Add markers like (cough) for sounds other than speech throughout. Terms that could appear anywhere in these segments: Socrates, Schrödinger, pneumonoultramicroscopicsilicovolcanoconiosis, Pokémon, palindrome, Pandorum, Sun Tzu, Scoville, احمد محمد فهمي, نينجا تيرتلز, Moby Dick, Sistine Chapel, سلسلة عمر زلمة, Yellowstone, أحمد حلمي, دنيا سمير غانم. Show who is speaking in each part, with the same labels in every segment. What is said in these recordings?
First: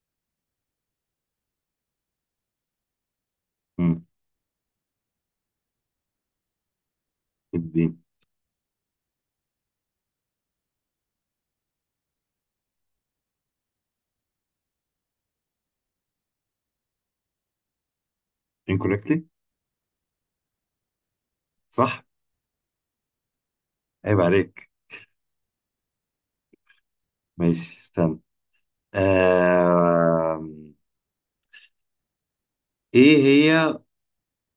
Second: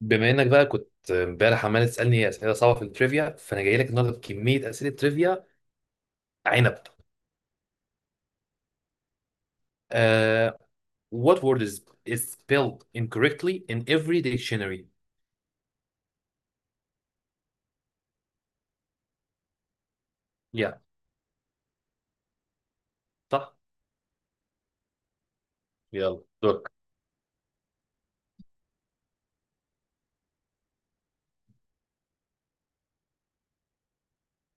Speaker 1: بما انك بقى كنت امبارح عمال تسالني اسئله صعبه في التريفيا، فانا جاي لك
Speaker 2: امم
Speaker 1: النهارده بكميه اسئله تريفيا. عنب.
Speaker 2: الدين.
Speaker 1: آه. What word is spelled incorrectly in every dictionary?
Speaker 2: Incorrectly.
Speaker 1: Yeah.
Speaker 2: صح.
Speaker 1: صح.
Speaker 2: عيب عليك.
Speaker 1: يلا، دورك.
Speaker 2: ماشي، استنى. آه... ايه هي.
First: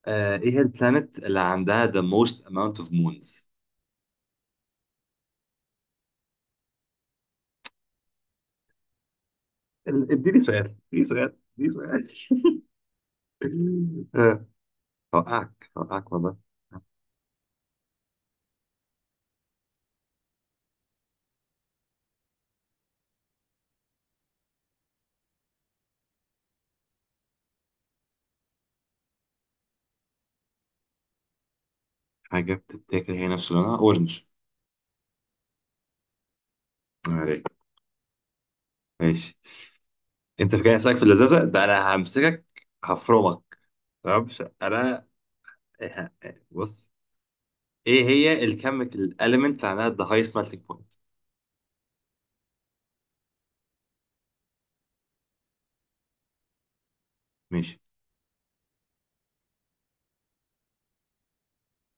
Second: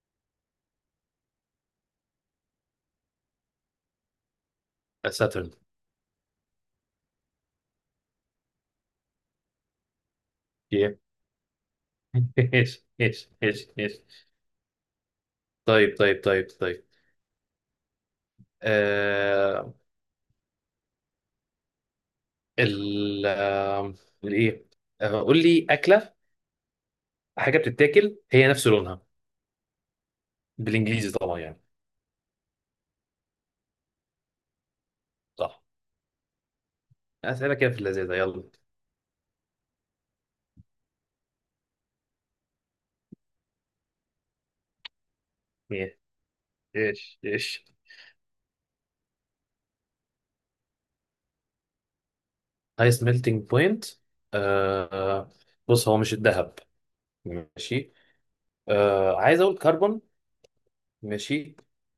Speaker 2: ايه هي البلانت اللي عندها the most amount of moons؟
Speaker 1: ساترن. ايه.
Speaker 2: اديني سؤال اديني سؤال.
Speaker 1: (laughs) ايش ايش ايش ايش
Speaker 2: (laughs)
Speaker 1: (laughs)
Speaker 2: آه، هوقعك،
Speaker 1: طيب طيب
Speaker 2: والله.
Speaker 1: طيب طيب. آه. ال آه، الايه؟ قول لي اكله. حاجه بتتاكل هي نفس لونها، بالانجليزي طبعا يعني.
Speaker 2: حاجة بتتاكل هي نفس لونها اورنج.
Speaker 1: صح.
Speaker 2: عيب
Speaker 1: اسئله
Speaker 2: عليك.
Speaker 1: كده في اللذيذه، يلا.
Speaker 2: ماشي. انت فاكر هسألك في اللذاذة ده؟ انا همسكك هفرمك. تمام. انا
Speaker 1: ايه.
Speaker 2: بص،
Speaker 1: ايش ايش.
Speaker 2: ايه هي الكيميكال element اللي عندها the high melting point؟
Speaker 1: ايس ميلتنج بوينت. آه آه، بص، هو مش الذهب.
Speaker 2: ماشي.
Speaker 1: ماشي. عايز اقول كربون. ماشي.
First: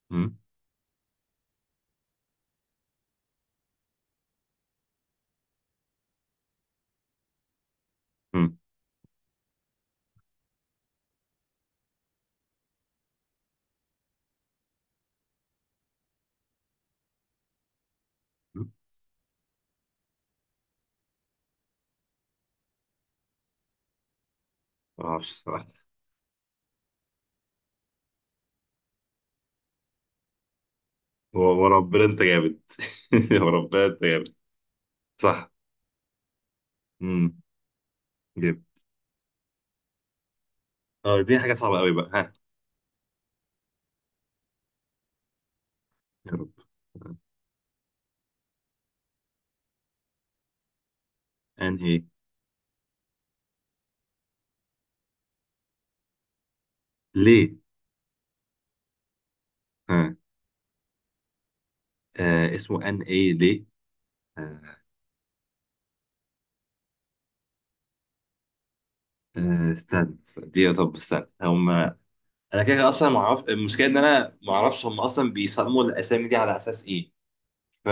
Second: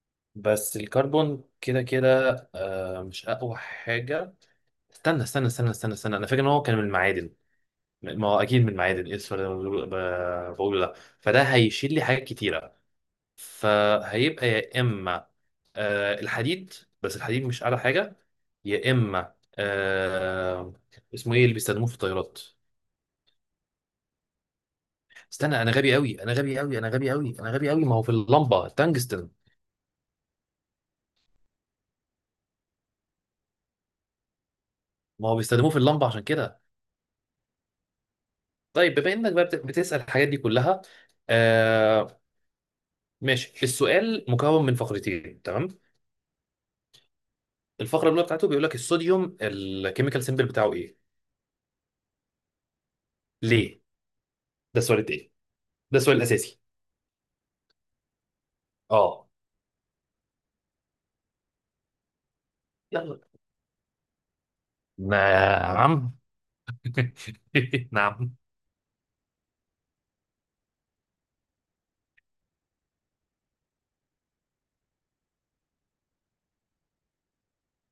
Speaker 2: مم.
Speaker 1: بس الكربون كده كده مش اقوى حاجه. استنى استنى استنى استنى استنى، انا فاكر ان هو كان من المعادن. ما هو
Speaker 2: مم.
Speaker 1: اكيد من المعادن. ايه السؤال اللي أنا بقوله؟ بقوله ده، فده هيشيل لي حاجات كتيره. فهيبقى يا اما الحديد، بس الحديد مش اعلى حاجه.
Speaker 2: مم.
Speaker 1: يا اما اسمه ايه اللي بيستخدموه في الطيارات؟
Speaker 2: ما اعرفش
Speaker 1: استنى،
Speaker 2: الصراحه.
Speaker 1: انا غبي قوي انا غبي قوي انا غبي قوي انا غبي قوي. ما هو في اللمبه التنجستن.
Speaker 2: وربنا انت جامد. (laughs) وربنا انت جامد.
Speaker 1: ما هو
Speaker 2: صح.
Speaker 1: بيستخدموه في اللمبه عشان كده.
Speaker 2: مم. جامد.
Speaker 1: طيب، بما انك بقى بتسال الحاجات دي كلها.
Speaker 2: اه، دي حاجه صعبه قوي بقى،
Speaker 1: آه.
Speaker 2: ها.
Speaker 1: ماشي، السؤال مكون من فقرتين، تمام؟
Speaker 2: يا رب. آه،
Speaker 1: الفقره الاولى بتاعته بيقول لك الصوديوم الكيميكال سيمبل بتاعه ايه.
Speaker 2: ان ايه
Speaker 1: ليه؟ ده السؤال التاني. ده السؤال الاساسي.
Speaker 2: ليه؟
Speaker 1: اه.
Speaker 2: ها. آه، اسمه ان
Speaker 1: يلا.
Speaker 2: ايه ليه. آه.
Speaker 1: نعم. (laughs) نعم.
Speaker 2: استنى دي طب استنى انا كده كده اصلا ما اعرف. المشكله ان انا ما اعرفش هم اصلا بيسموا الاسامي دي على اساس ايه. ف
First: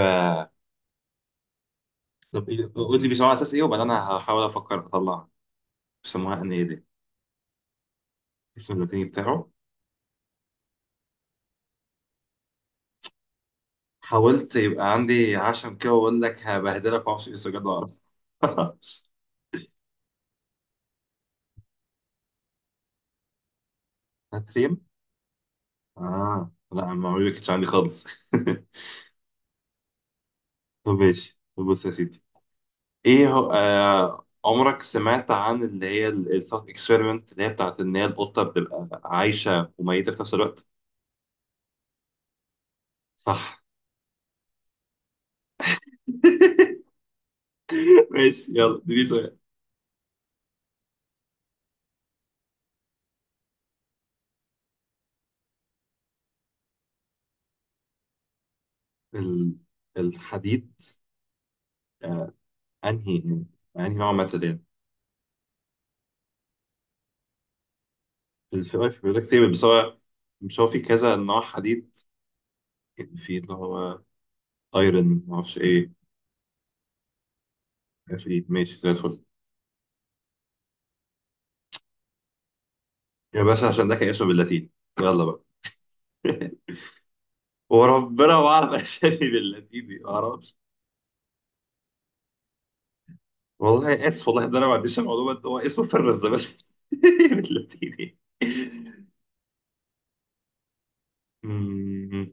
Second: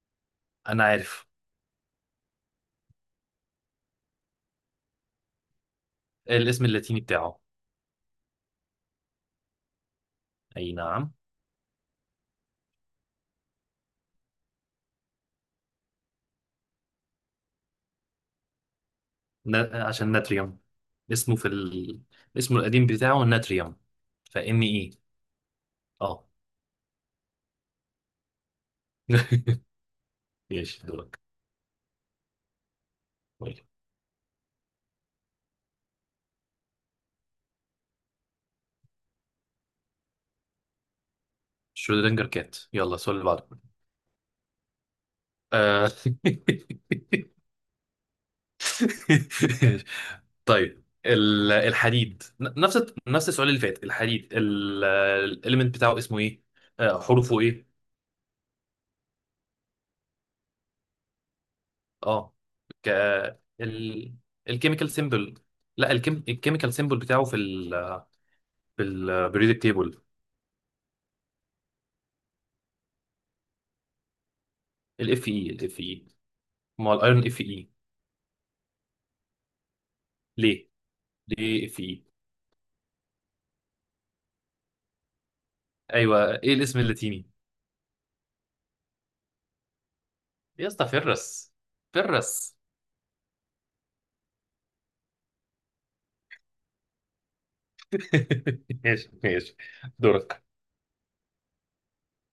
Speaker 1: انا عارف.
Speaker 2: طب قول لي بيسموها على اساس ايه، وبعدين انا هحاول افكر اطلعها. بيسموها ان ايه
Speaker 1: الاسم
Speaker 2: ليه؟
Speaker 1: اللاتيني بتاعه.
Speaker 2: الاسم اللاتيني بتاعه.
Speaker 1: اي نعم.
Speaker 2: حاولت يبقى عندي عشم كده واقول لك هبهدلك، معرفش ايه، بس بجد بعرف. (laughs)
Speaker 1: عشان ناتريوم. اسمه في ال... اسمه القديم بتاعه ناتريوم. فإن
Speaker 2: هتريم؟
Speaker 1: إيه. اه.
Speaker 2: اه لا، المعلومة ما كانتش عندي خالص. (laughs)
Speaker 1: (laughs) ماشي،
Speaker 2: طب
Speaker 1: دورك.
Speaker 2: ماشي، طب بص يا سيدي. ايه هو،
Speaker 1: طيب.
Speaker 2: آه، عمرك سمعت عن اللي هي الثوت اكسبيرمنت اللي هي بتاعت ان هي القطة بتبقى عايشة وميتة في نفس الوقت؟
Speaker 1: شرودنجر كات. يلا السؤال اللي بعده.
Speaker 2: صح.
Speaker 1: آه. (laughs)
Speaker 2: (laughs) ماشي، يلا اديني سؤال.
Speaker 1: طيب، الحديد، نفس نفس السؤال اللي فات. الحديد الاليمنت بتاعه اسمه ايه؟ حروفه ايه؟
Speaker 2: ال- الحديد. آه.
Speaker 1: اه. ك
Speaker 2: انهي، انهي نوع
Speaker 1: ال
Speaker 2: من التدين؟
Speaker 1: الكيميكال سيمبل. لا، الكيميكال سيمبل بتاعه
Speaker 2: الفي
Speaker 1: في
Speaker 2: اي في بيقول لك تيبل،
Speaker 1: البريودك
Speaker 2: بس هو
Speaker 1: تيبل.
Speaker 2: مش هو في كذا نوع حديد، في اللي هو ايرن
Speaker 1: الاف اي
Speaker 2: معرفش
Speaker 1: الاف
Speaker 2: ايه.
Speaker 1: اي. ما هو الايرون اف اي.
Speaker 2: افريد، ماشي زي الفل.
Speaker 1: ليه؟ ليه اف اي؟
Speaker 2: يا باشا عشان ده كان اسمه باللاتيني، يلا بقى.
Speaker 1: ايوه، ايه
Speaker 2: (laughs)
Speaker 1: الاسم اللاتيني؟
Speaker 2: وربنا ما اعرف اسامي باللاتيني، ما اعرفش.
Speaker 1: يا اسطى، فيرس. فيرس.
Speaker 2: والله اسف، والله ده انا ما عنديش المعلومه، ده هو اسمه فرز بس (laughs) باللاتيني.
Speaker 1: (laughs) ماشي ماشي. دورك.
Speaker 2: أمم،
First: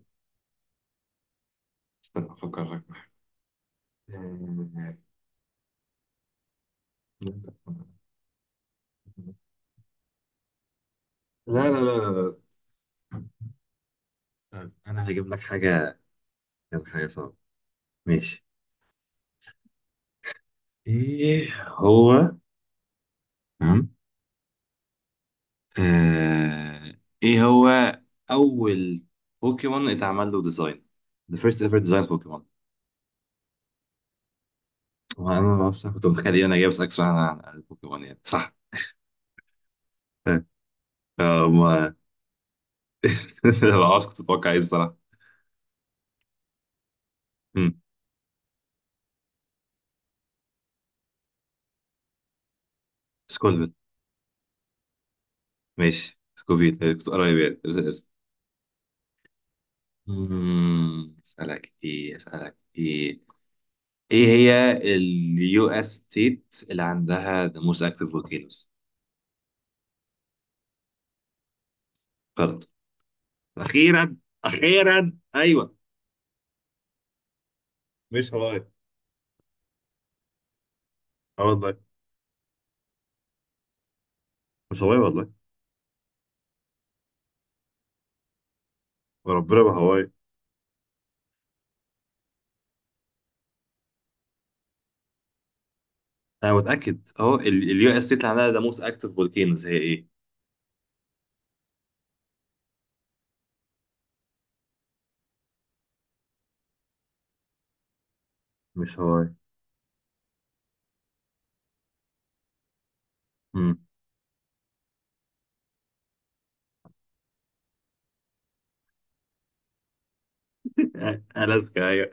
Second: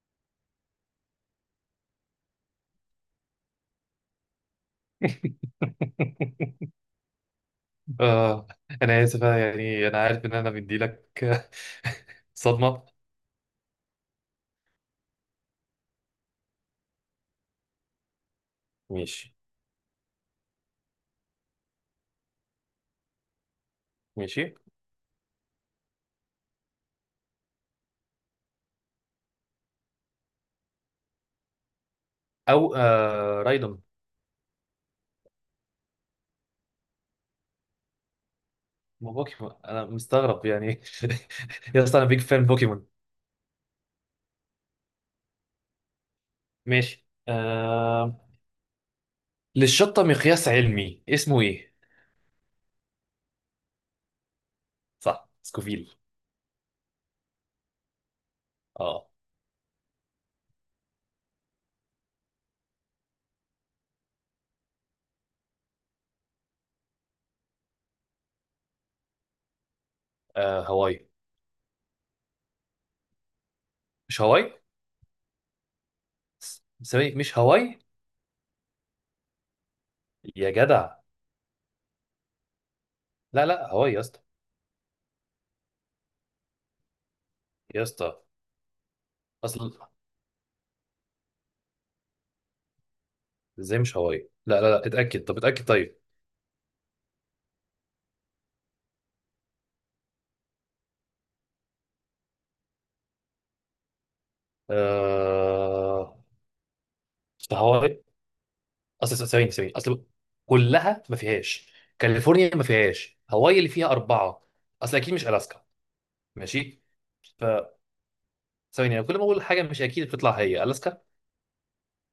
Speaker 2: استنى افكر لك. لا
Speaker 1: (laughs) اه. انا اسف، أنا يعني انا عارف ان انا بدي لك
Speaker 2: لا لا
Speaker 1: (laughs)
Speaker 2: لا
Speaker 1: صدمه.
Speaker 2: طيب، انا هجيب لك حاجه، هجيب لك حاجه صعبه. ماشي.
Speaker 1: ماشي
Speaker 2: ايه هو. تمام.
Speaker 1: ماشي.
Speaker 2: آه، ايه هو اول بوكيمون اتعمل له ديزاين؟ The first ever design بوكيمون.
Speaker 1: او رايدون.
Speaker 2: وانا ما بعرفش، أنا كنت متخيل إيه، انا جاي بسالك سؤال عن البوكيمون يعني، صح؟
Speaker 1: ما بوكيمون، انا مستغرب يعني. (laughs) يا
Speaker 2: ما
Speaker 1: اسطى، انا بيج فان بوكيمون.
Speaker 2: (laughs) ما بعرفش كنت اتوقع ايه الصراحه.
Speaker 1: ماشي.
Speaker 2: مم،
Speaker 1: للشطه مقياس علمي اسمه ايه؟
Speaker 2: سكولفيل.
Speaker 1: صح، سكوفيل.
Speaker 2: ماشي، سكوفيل. كنت قريب يعني بس الاسم.
Speaker 1: اه.
Speaker 2: اسالك ايه؟ ايه هي اليو اس ستيت اللي عندها the most active volcanoes؟
Speaker 1: هواي.
Speaker 2: فرد، اخيرا.
Speaker 1: مش هواي.
Speaker 2: اخيرا، ايوه.
Speaker 1: ثواني، مش هواي؟
Speaker 2: مش هواي.
Speaker 1: يا جدع.
Speaker 2: اه والله.
Speaker 1: لا لا، هواي يا اسطى.
Speaker 2: مش هواي والله.
Speaker 1: يا اسطى،
Speaker 2: وربنا ما
Speaker 1: اصلا
Speaker 2: هواي.
Speaker 1: ازاي مش هواي؟ لا لا لا، اتاكد، طب اتاكد طيب.
Speaker 2: انا متاكد اهو، اليو اس تي عندها ذا موست اكتف فولكينوز هي ايه؟
Speaker 1: آه... مش هواي.
Speaker 2: مش
Speaker 1: اصل
Speaker 2: هواي.
Speaker 1: ثواني ثواني. اصل كلها ما فيهاش. كاليفورنيا ما فيهاش، هواي اللي
Speaker 2: امم
Speaker 1: فيها اربعه. اصل اكيد مش الاسكا. ماشي. ف ثواني، أنا كل ما اقول حاجه مش اكيد بتطلع هي الاسكا.
Speaker 2: (laughs) الاسكا، ايوه.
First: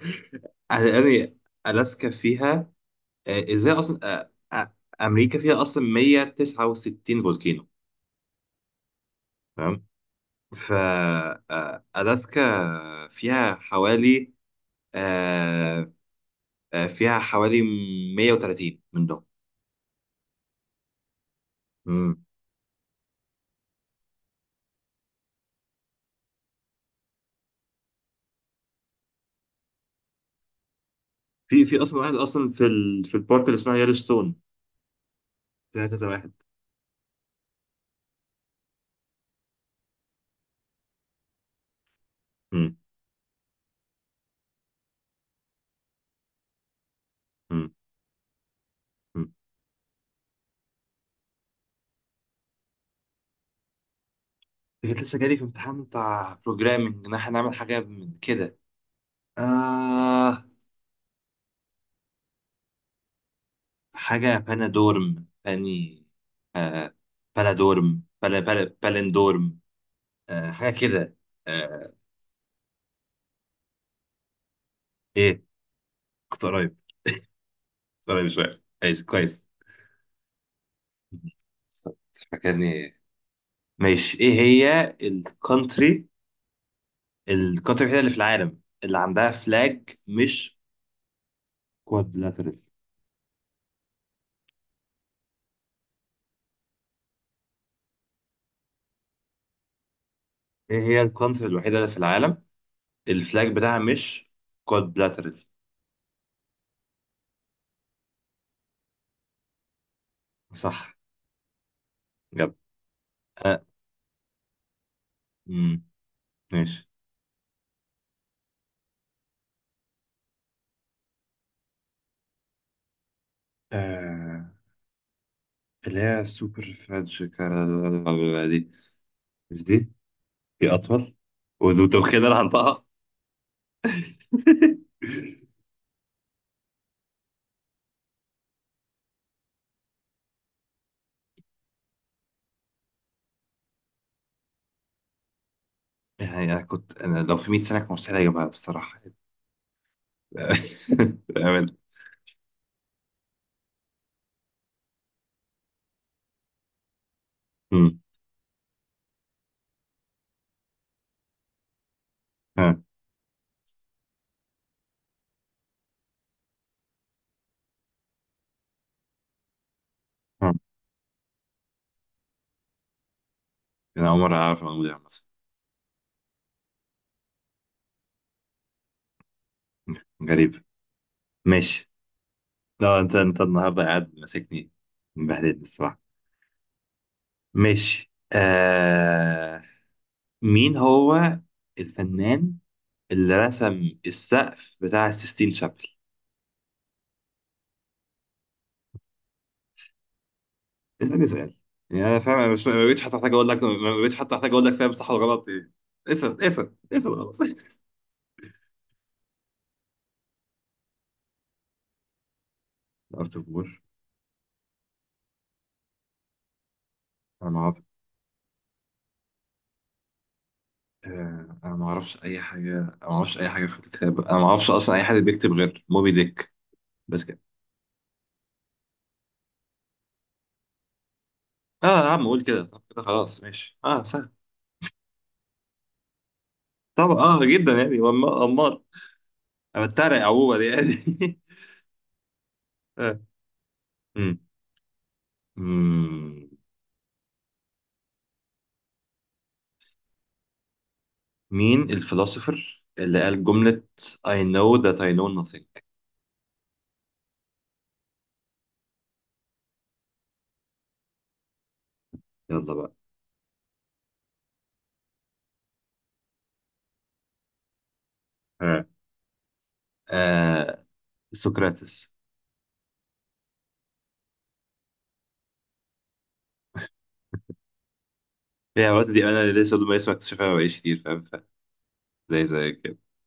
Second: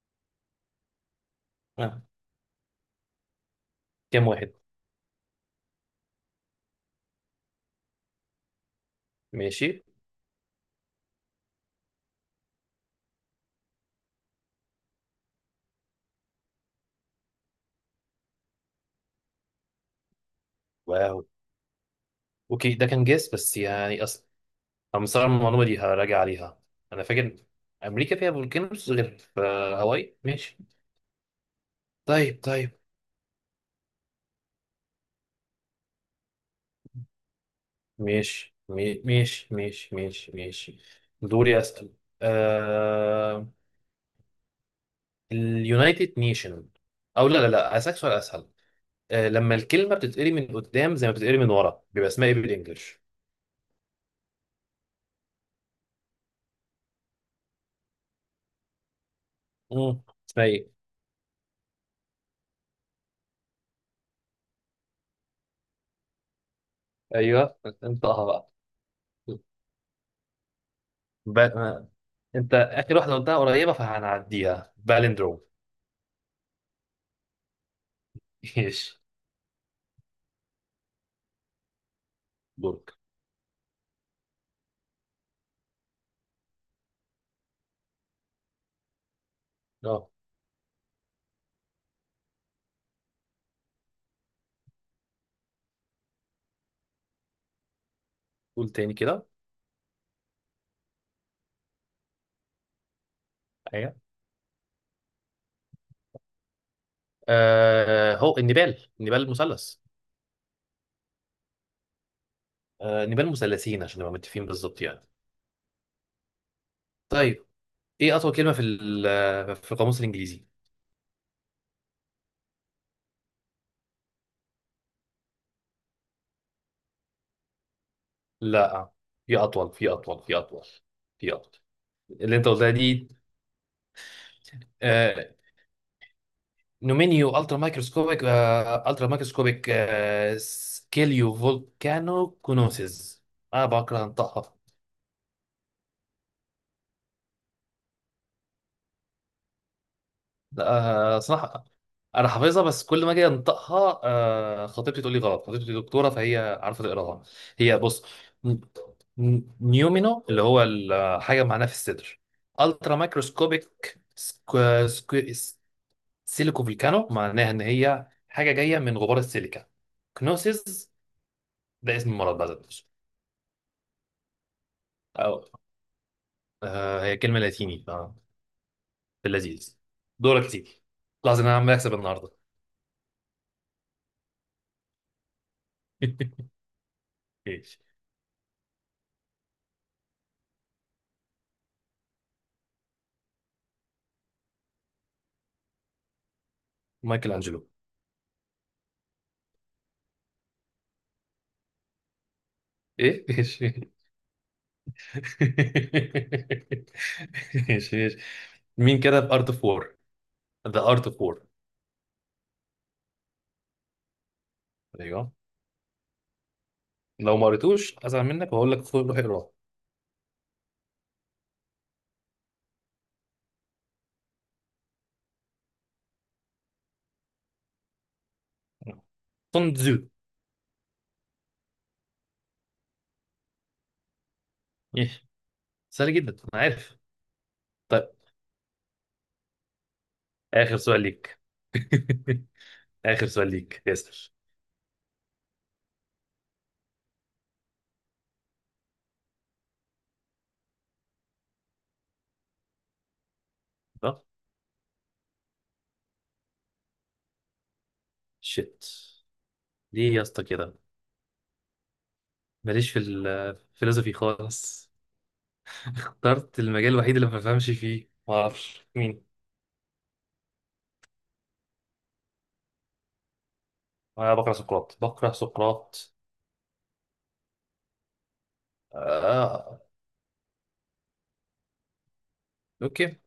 Speaker 2: يعني
Speaker 1: آه.
Speaker 2: الاسكا فيها، ازاي اصلا.
Speaker 1: كام
Speaker 2: آه،
Speaker 1: واحد؟
Speaker 2: آه، امريكا فيها اصلا 169 فولكينو،
Speaker 1: ماشي.
Speaker 2: تمام. ف الاسكا فيها حوالي، آه، فيها حوالي 130 من دول.
Speaker 1: واو.
Speaker 2: امم
Speaker 1: اوكي، ده كان جيس بس يعني. اصل انا مستغرب من المعلومه دي، هراجع عليها. انا فاكر امريكا فيها فولكانوز غير في هاواي. ماشي.
Speaker 2: في في اصلا واحد
Speaker 1: طيب
Speaker 2: اصلا في
Speaker 1: طيب.
Speaker 2: ال... في البارك اللي اسمها يellowstone فيها كذا واحد
Speaker 1: ماشي، ماشي ماشي ماشي ماشي. دوري، اسال. آه... اليونايتد نيشن. او لا لا
Speaker 2: امم
Speaker 1: لا، اسالك سؤال اسهل. لما الكلمه بتتقري من قدام زي ما بتتقري من ورا بيبقى اسمها ايه بالانجلش؟
Speaker 2: كنت لسه جالي في امتحان بتاع بروجرامنج ان احنا نعمل حاجه من كده.
Speaker 1: مم. اسمها
Speaker 2: آه
Speaker 1: ايه؟
Speaker 2: حاجه بانادورم باني، آه
Speaker 1: ايوه،
Speaker 2: بلادورم،
Speaker 1: انطقها
Speaker 2: بلا
Speaker 1: بقى.
Speaker 2: بلا بالندورم. حاجه كده.
Speaker 1: ب... آه،
Speaker 2: آه.
Speaker 1: انت اخر واحده قلتها قريبه، فهنعديها. بالندروم.
Speaker 2: ايه، كنت قريب كنت قريب شويه.
Speaker 1: (laughs) ماشي،
Speaker 2: كويس، كويس،
Speaker 1: دورك.
Speaker 2: فاكرني. ماشي، ايه هي الكونتري، الوحيده اللي في العالم اللي عندها فلاج مش كوادلاترال؟
Speaker 1: قول تاني كده.
Speaker 2: ايه هي الكونتري الوحيده اللي في العالم الفلاج بتاعها
Speaker 1: ايوه.
Speaker 2: مش كوادلاترال؟
Speaker 1: هو النبال، النبال المثلث.
Speaker 2: صح، جاب.
Speaker 1: نبال
Speaker 2: آه.
Speaker 1: مثلثين، عشان نبقى متفقين بالظبط يعني.
Speaker 2: مم. ماشي.
Speaker 1: طيب. ايه اطول كلمه في القاموس الانجليزي؟
Speaker 2: آه، اللي هي سوبر دي.
Speaker 1: لا، في
Speaker 2: مش
Speaker 1: اطول، في
Speaker 2: دي،
Speaker 1: اطول، في اطول.
Speaker 2: في أطول.
Speaker 1: في اطول.
Speaker 2: وذو كده
Speaker 1: اللي
Speaker 2: أنا
Speaker 1: انت قلتها
Speaker 2: هنطقها.
Speaker 1: دي.
Speaker 2: (laughs)
Speaker 1: آه. نومينيو الترا مايكروسكوبيك الترا مايكروسكوبيك سكيليو فولكانو كونوسيس. انا بكره انطقها.
Speaker 2: يعني أنا كنت، أنا لو في 100 سنة كان مستحيل أجيبها بصراحة.
Speaker 1: لا،
Speaker 2: (laughs)
Speaker 1: صراحة
Speaker 2: بأمانة.
Speaker 1: أنا حافظها، بس كل ما أجي أنطقها خطيبتي تقول لي غلط. خطيبتي دكتورة فهي عارفة تقراها. هي
Speaker 2: مم.
Speaker 1: بص. ن- نيومينو، اللي هو الحاجة معناها في الصدر.
Speaker 2: ها.
Speaker 1: ألترا مايكروسكوبيك سكو. سكو. سيليكو فولكانو، معناها إن هي حاجة جاية من غبار السيليكا.
Speaker 2: ها.
Speaker 1: كنوسيس. ده اسم المرض بقى ده.
Speaker 2: أنا أول مرة أعرف الموضوع ده مثلا.
Speaker 1: أو، هي كلمة لاتيني. في اللذيذ. دورك
Speaker 2: غريب.
Speaker 1: تيجي. لحظة، إن أنا عمال
Speaker 2: ماشي،
Speaker 1: أكسب النهاردة.
Speaker 2: لا أنت، النهاردة قاعد ماسكني، مبهدلني الصراحة.
Speaker 1: (laughs) ماشي.
Speaker 2: ماشي آه. مين هو الفنان اللي رسم السقف بتاع السيستين شابل؟
Speaker 1: مايكل أنجلو.
Speaker 2: اسأل يعني انا فاهم، انا مش ما بقتش حتى
Speaker 1: ايه،
Speaker 2: احتاج اقول لك،
Speaker 1: ماشي. (laughs)
Speaker 2: ما بقتش حتى احتاج اقول لك فاهم صح ولا غلط، ايه. اسأل، خلاص. (laughs)
Speaker 1: ماشي ماشي. مين كتب ارت اوف وور؟ ذا ارت اوف وور.
Speaker 2: ارت اوف وور.
Speaker 1: ايوه. لو ما
Speaker 2: انا ما اعرف.
Speaker 1: قريتوش ازعل منك، وهقول لك خد روح اقراه.
Speaker 2: انا ما اعرفش اي حاجه، أنا ما اعرفش اي حاجه في الكتاب، انا ما اعرفش اصلا اي حد بيكتب غير موبي ديك، بس كده.
Speaker 1: سون تزو.
Speaker 2: اه يا عم، قول كده. طب كده خلاص ماشي، اه سهل.
Speaker 1: إيه. سهل جدا، انا عارف.
Speaker 2: طبعا اه، جدا يعني،
Speaker 1: طيب،
Speaker 2: امال. انا بتريق عموما
Speaker 1: اخر سؤال
Speaker 2: يعني.
Speaker 1: ليك. (laughs)
Speaker 2: (laughs) آه.
Speaker 1: اخر سؤال ليك ياسر
Speaker 2: مم. مم. مين الفلسفر اللي قال جملة
Speaker 1: طب.
Speaker 2: I know that I know nothing؟
Speaker 1: شيت. ليه يا اسطى كده؟
Speaker 2: يلا
Speaker 1: ماليش
Speaker 2: بقى.
Speaker 1: في الفلسفي خالص. اخترت المجال الوحيد اللي ما بفهمش فيه. ما
Speaker 2: ها.
Speaker 1: اعرفش مين.
Speaker 2: آه، سقراطس.
Speaker 1: انا بقرا سقراط بقرا سقراط.
Speaker 2: هي الوقت دي انا لسه
Speaker 1: آه.
Speaker 2: لما اسمع اكتشفها ما بقاليش كتير فاهم، زي كده.
Speaker 1: اوكي.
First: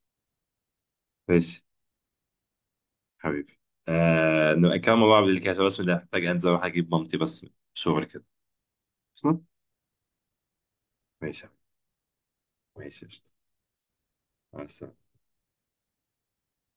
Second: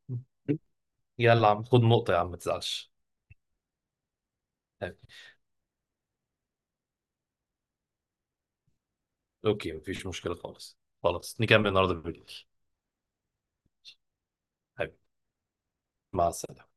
Speaker 1: يلا يا
Speaker 2: ماشي
Speaker 1: عم خد نقطة، يا عم ما تزعلش.
Speaker 2: حبيبي. آه، نبقى كمان مع
Speaker 1: حبيبي.
Speaker 2: بعض اللي كده، بس ده محتاج انزل اروح اجيب مامتي بس من الشغل كده اصلا.
Speaker 1: اوكي، مفيش مشكلة خالص. خلاص
Speaker 2: ماشي يا حبيبي.
Speaker 1: نكمل النهاردة بالليل.
Speaker 2: ماشي قشطة. مع
Speaker 1: حبيبي،
Speaker 2: السلامة.
Speaker 1: مع السلامة.